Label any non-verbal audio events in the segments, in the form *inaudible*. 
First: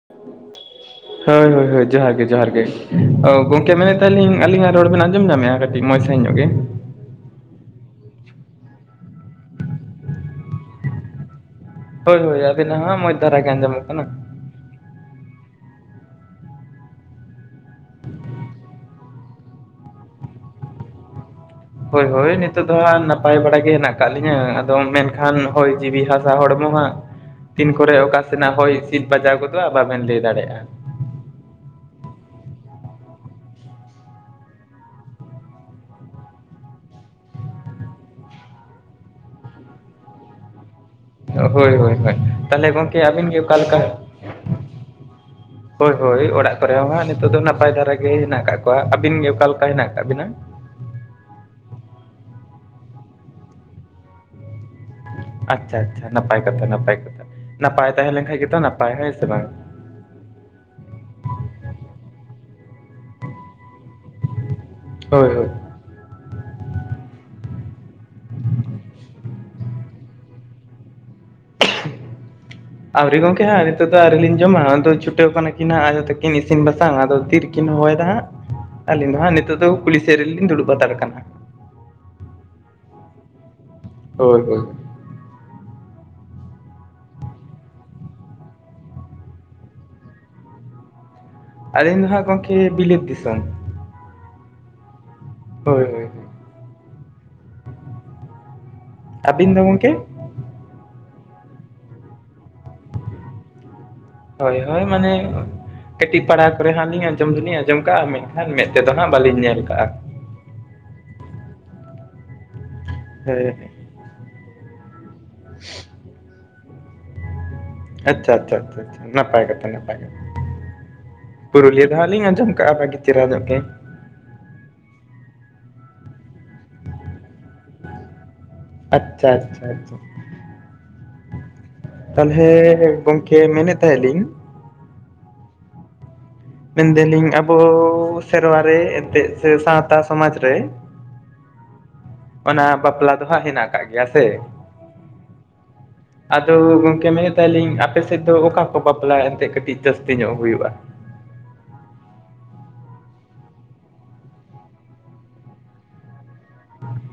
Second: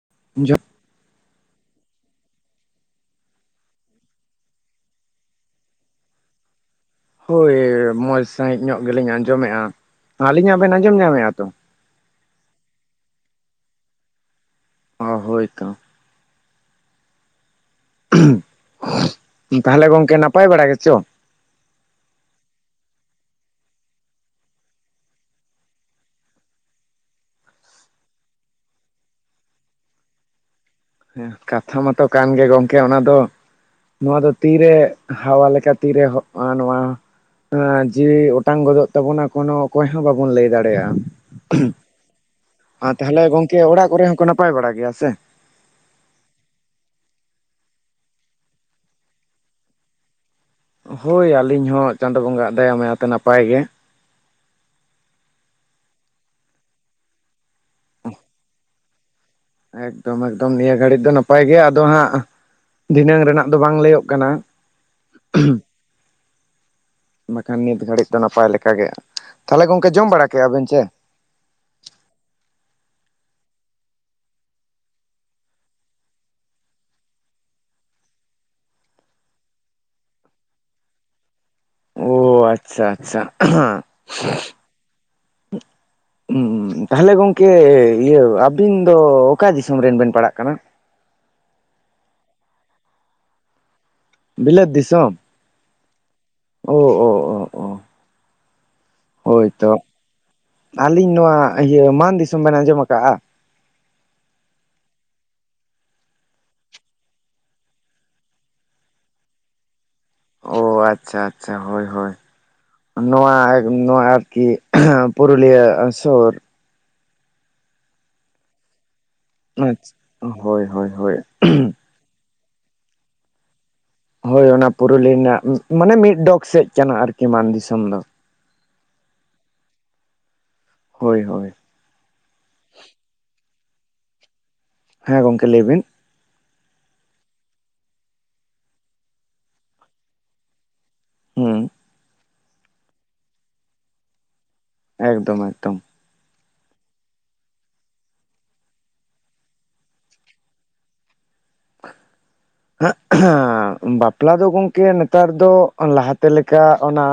ᱦ *inaudible* ᱡᱚ ᱦ *inaudible* ᱦᱳᱭ ᱦᱳᱭ ᱦᱳᱭ ᱡᱚᱸᱦᱟᱨ ᱜᱮ ᱡᱚᱸᱦᱟᱨ ᱜᱮ, ᱚ ᱜᱚᱢᱠᱮ ᱢᱮᱱᱮᱫ ᱛᱟᱦᱮᱞᱤᱧ ᱟᱹᱞᱤᱧᱟᱜ ᱨᱚᱲ ᱵᱮᱱ ᱟᱸᱡᱚᱢ ᱧᱟᱢᱮᱫᱼᱟ? ᱟᱹᱴᱤ ᱢᱚᱡᱽ ᱥᱟᱸᱦᱤᱡ ᱧᱚᱜ ᱜᱮ? ᱦᱳᱭ ᱢᱚᱡ ᱥᱟᱺᱦᱤᱡ ᱧᱚᱜ ᱜᱮᱞᱤᱧ ᱟᱸᱡᱚᱢᱮᱜᱼᱟ, ᱟᱹᱞᱤᱧᱟᱜ ᱵᱮᱱ ᱟᱸᱡᱚᱢ ᱧᱟᱢᱮᱜᱼᱟ ᱛᱚ? ᱦᱳᱭ ᱦᱳᱭ ᱟᱵᱤᱱᱟᱜ ᱦᱚᱸ ᱢᱚᱡ ᱫᱷᱟᱨᱟ ᱜᱮ ᱟᱸᱡᱚᱢᱚᱜ ᱠᱟᱱᱟ᱾ ᱚ ᱦᱳᱭ ᱛᱚ᱾ ᱛᱟᱦᱞᱮ ᱜᱚᱝᱠᱮ ᱱᱟᱯᱟᱭ ᱵᱟᱲᱟ ᱜᱮᱪᱚ? ᱦᱳᱭ ᱦᱳᱭ ᱱᱤᱛᱚᱜ ᱫᱚ ᱦᱟᱸᱜ ᱱᱟᱯᱟᱭ ᱵᱟᱲᱟ ᱜᱮ ᱦᱮᱸᱱᱟᱜ ᱠᱟᱜ ᱞᱤᱧᱟᱹ ᱟᱫᱚᱢ ᱢᱮᱱᱠᱷᱟᱱ ᱦᱚᱭ ᱡᱤᱣᱤ ᱦᱟᱥᱟ ᱦᱚᱲᱢᱚ ᱦᱟᱸᱜ ᱛᱤᱱ ᱠᱚᱨᱮ ᱚᱠᱟ ᱥᱮᱱᱟᱜ ᱦᱚᱭ ᱦᱤᱥᱤᱫ ᱵᱟᱡᱟᱣ ᱜᱚᱫᱚᱜᱼᱟ ᱵᱟᱵᱮᱱ ᱞᱟᱹᱭ ᱫᱟᱲᱮᱭᱟᱜᱼᱟ᱾ ᱦᱮᱸ ᱠᱟᱛᱷᱟ ᱢᱟᱛᱚ ᱠᱟᱱ ᱜᱮ ᱜᱚᱝᱠᱮ ᱚᱱᱟ ᱫᱚ᱾ ᱱᱚᱣᱟ ᱫᱚ ᱛᱤᱨᱮ ᱦᱟᱣᱟ ᱞᱮᱠᱟ ᱛᱤᱨᱮ ᱦᱚᱜᱼᱚ ᱱᱚᱣᱟ ᱮᱸ ᱡᱤᱣᱤ ᱚᱴᱟᱝ ᱜᱚᱫᱚᱜ ᱛᱟᱵᱚᱱᱟ ᱠᱚᱱᱚ ᱚᱠᱚᱭ ᱦᱚᱸ ᱵᱟᱵᱚᱱ ᱞᱟᱹᱭ ᱫᱟᱲᱮᱭᱟᱜᱼᱟ ᱦᱳᱭ ᱦᱳᱭ ᱦᱳᱭ ᱛᱟᱦᱚᱞᱮ ᱟᱨ ᱜᱚᱝᱠᱮ ᱛᱟᱦᱞᱮ ᱟᱹᱵᱤᱱ ᱜᱮ ᱚᱠᱟ ᱜᱚᱝᱠᱮ ᱞᱮᱠᱟ ᱚᱲᱟᱜ ᱠᱚᱨᱮ ᱦᱚᱸᱠᱚ ᱱᱟᱯᱟᱭ ᱵᱟᱲᱟ ᱜᱮᱭᱟ ᱥᱮᱼᱼ *inaudible* ᱦᱳᱭ ᱦᱳᱭ ᱚᱲᱟᱜ ᱠᱚᱨᱮ ᱦᱚᱸ ᱦᱟᱸᱜ ᱱᱤᱛᱚᱜ ᱫᱚ ᱱᱟᱯᱟᱭ ᱫᱷᱟᱨᱟ ᱜᱮ ᱦᱮᱱᱟᱜ ᱠᱟᱜ ᱠᱚᱣᱟ ᱟᱹᱵᱤᱱ ᱜᱮ ᱚᱠᱟ ᱞᱮᱠᱟ ᱦᱮᱱᱟᱜ ᱟᱠᱟᱫ ᱵᱤᱱᱟ ᱦᱳᱭ ᱟᱹᱞᱤᱧ ᱦᱚᱸ ᱪᱟᱸᱫᱚ ᱵᱚᱸᱜᱟ ᱟᱜ ᱫᱟᱭᱟ ᱢᱟᱭᱟᱛᱮ ᱱᱟᱯᱟᱭ ᱜᱮ ᱟᱪᱪᱷᱟ ᱟᱪᱪᱷᱟ ᱱᱟᱯᱟᱭ ᱠᱟᱛᱷᱟ ᱱᱟᱯᱟᱭ ᱠᱟᱛᱷᱟ ᱱᱟᱯᱟᱭ ᱛᱟᱦᱮᱸ ᱞᱮᱱᱠᱷᱟᱡ ᱜᱮᱛᱚ ᱱᱟᱯᱟᱭ ᱦᱮᱸ ᱥᱮ ᱵᱟᱝ ᱮᱠᱫᱚᱢ ᱮᱠᱫᱚᱢ ᱱᱤᱭᱟᱹ ᱜᱷᱟᱹᱲᱤᱡ ᱫᱚ ᱱᱟᱯᱟᱭ ᱜᱮ ᱟᱫᱚ ᱦᱟᱸᱜᱼᱼ ᱫᱷᱤᱱᱟᱹᱝ ᱨᱮᱱᱟᱜ ᱫᱚ ᱵᱟᱝ ᱞᱟᱹᱭᱚᱜ ᱠᱟᱱᱟ ᱦᱳᱭ ᱦᱳᱭ ᱵᱟᱠᱷᱟᱱ ᱱᱤᱛ ᱜᱷᱟᱹᱲᱤᱡ ᱫᱚ ᱱᱟᱯᱟᱭ ᱞᱮᱠᱟ ᱜᱮᱼᱼ ᱛᱟᱦᱞᱮ ᱜᱚᱝᱠᱮ ᱡᱚᱢ ᱵᱟᱲᱟ ᱠᱮᱜ-ᱟ ᱵᱤᱱ ᱪᱮ *inaudible* ᱟᱹᱣᱨᱤ ᱜᱚᱢᱠᱮ ᱦᱟᱸᱜ ᱱᱤᱛᱚᱜ ᱫᱚ ᱟᱹᱣᱨᱤ ᱞᱤᱧ ᱡᱚᱢᱟ ᱟᱫᱚ ᱪᱷᱩᱴᱟᱹᱣ ᱠᱟᱱᱟ ᱠᱤᱱ ᱦᱟᱸᱜ ᱟᱭᱚ ᱛᱟᱹᱠᱤᱱ ᱤᱥᱤᱱ ᱵᱟᱥᱟᱝᱼᱟ ᱟᱫᱚ ᱛᱤᱨᱤᱼᱼ ᱠᱤᱱ ᱦᱚᱦᱚᱭ ᱮᱫᱟ ᱦᱟᱸᱜ ᱟᱹᱞᱤᱧ ᱫᱚ ᱦᱟᱸᱜ ᱱᱤᱛᱚᱜ ᱫᱚ ᱠᱩᱞᱤ ᱥᱮᱫ ᱨᱮᱞᱤᱧ ᱫᱩᱲᱩᱵ ᱦᱟᱛᱟᱲ ᱠᱟᱱᱟ ᱚ ᱟᱪᱪᱷᱟ ᱟᱪᱪᱷᱟ ᱦᱳᱭ *unintelligible* ᱦᱳᱭ *inaudible* *unintelligible* ᱛᱟᱦᱚᱞᱮ ᱜᱚᱝᱠᱮ ᱤᱭᱟᱹ ᱟᱵᱤᱱ ᱫᱚ ᱚᱠᱟ ᱫᱤᱥᱚᱢ ᱨᱮᱱ ᱵᱮᱱ ᱯᱟᱲᱟᱜ ᱠᱟᱱᱟ ᱟᱹᱞᱤᱧ ᱫᱚ ᱦᱟᱸᱜ ᱜᱚᱢᱠᱮ ᱵᱤᱞᱟᱹᱛ ᱫᱤᱥᱚᱢ ᱵᱤᱞᱟᱹᱛ ᱫᱤᱥᱚᱢ ᱦᱳᱭ ᱦᱳᱭ ᱦᱳᱭ ᱳ ᱳ *unintelligible* ᱦᱳᱭ ᱟᱹᱵᱤᱱ ᱫᱚ ᱛᱚ ᱜᱚᱝᱠᱮ ᱟᱹᱞᱤᱧ ᱱᱚᱣᱟ ᱤᱭᱟᱹ ᱢᱟᱱ ᱫᱤᱥᱚᱢ ᱵᱮᱱ ᱟᱸᱡᱚᱢ ᱟᱠᱟᱫᱼᱟ ᱦᱳᱭ ᱦᱳᱭ ᱢᱟᱱᱮᱼᱼ ᱠᱟᱹᱴᱤᱡ ᱯᱟᱲᱟ ᱠᱚᱨᱮ ᱦᱟᱜ ᱟᱹᱞᱤᱧ ᱟᱸᱡᱚᱢ ᱫᱚᱞᱤᱧ ᱟᱸᱡᱚᱢ ᱠᱟᱜᱼᱟ ᱢᱮᱱ ᱠᱷᱟᱱ ᱢᱮᱫ ᱛᱮᱫᱚ ᱦᱟᱸᱜ ᱵᱟᱹᱞᱤᱧ ᱧᱮᱞ ᱠᱟᱜᱼᱟ ᱚ ᱟᱪᱪᱷᱟ ᱟᱪᱪᱷᱟ ᱦᱳᱭ ᱦᱳᱭ ᱱᱚᱣᱟ ᱦᱮᱸ ᱱᱚᱣᱟ ᱟᱨᱠᱤᱼᱼ ᱦᱮᱸ ᱯᱩᱨᱩᱞᱤᱭᱟᱹ ᱥᱩᱨ ᱟᱪᱪᱷᱟ ᱟᱪᱪᱷᱟ ᱟᱪᱪᱷᱟ ᱟᱪᱪᱷᱟ ᱱᱟᱯᱟᱭ ᱠᱟᱛᱷᱟ ᱱᱟᱯᱟᱭ ᱠᱟᱛᱷᱟ ᱦᱳᱭ ᱦᱳᱭ ᱦᱳᱭ ᱯᱩᱨᱩᱞᱤᱭᱟᱹ ᱡᱟᱦᱟᱸ ᱞᱤᱧ ᱟᱸᱡᱚᱢ ᱠᱟᱜᱼᱟ ᱵᱷᱟᱹᱜᱤ ᱪᱮᱦᱨᱟ ᱧᱚᱜ ᱜᱮ ᱦᱳᱭ ᱚᱱᱟ ᱯᱩᱨᱩᱞᱤᱭᱟᱹ ᱨᱮᱱᱟᱜ ᱢᱟᱱᱮ ᱢᱤᱫ ᱰᱚᱜᱽ ᱥᱮᱡ ᱠᱟᱱᱟ ᱟᱨᱠᱤ ᱢᱟᱱ ᱫᱤᱥᱚᱢ ᱫᱚ ᱟᱪᱪᱷᱟ ᱟᱪᱪᱷᱟ ᱟᱪᱪᱷᱟ ᱦᱳᱭ ᱦᱳᱭ ᱛᱟᱦᱚᱞᱮ ᱜᱚᱝᱠᱮ ᱢᱮᱱᱮᱫ ᱛᱟᱦᱮ ᱞᱤᱧ ᱦᱮᱸ ᱜᱚᱝᱠᱮ ᱞᱟᱹᱭ ᱵᱤᱱ ᱢᱮᱱ ᱫᱟᱞᱤᱧ ᱟᱵᱚ ᱥᱮᱨᱣᱟ ᱨᱮ ᱮᱱᱛᱮᱫ ᱥᱮ ᱥᱟᱶᱛᱟ ᱥᱚᱢᱟᱡᱽ ᱨᱮᱼᱼ ᱦᱮᱸ ᱚᱱᱟ ᱵᱟᱯᱞᱟ ᱫᱚ ᱦᱟᱸᱜ ᱦᱮᱱᱟᱜ ᱠᱟᱜ ᱜᱮᱭᱟ ᱥᱮᱼᱼ ᱮᱠᱫᱚᱢ ᱮᱠᱫᱚᱢ ᱟᱫᱚ ᱜᱚᱝᱠᱮ ᱢᱮᱱᱮᱫ ᱛᱟᱦᱮᱞᱤᱧ ᱟᱯᱮ ᱥᱮᱫ ᱫᱚ ᱚᱠᱟ ᱠᱚ ᱵᱟᱯᱞᱟ ᱮᱱᱛᱮ ᱠᱟᱹᱴᱤᱡ ᱡᱟᱹᱥᱛᱤ ᱧᱚᱜ ᱦᱩᱭᱩᱜᱼᱟ *unintelligible* ᱵᱟᱯᱞᱟ ᱫᱚ ᱜᱚᱝᱠᱮ ᱱᱮᱛᱟᱨ ᱫᱚ ᱞᱟᱦᱟ ᱛᱮ ᱞᱮᱠᱟ ᱚᱱᱟᱼᱼ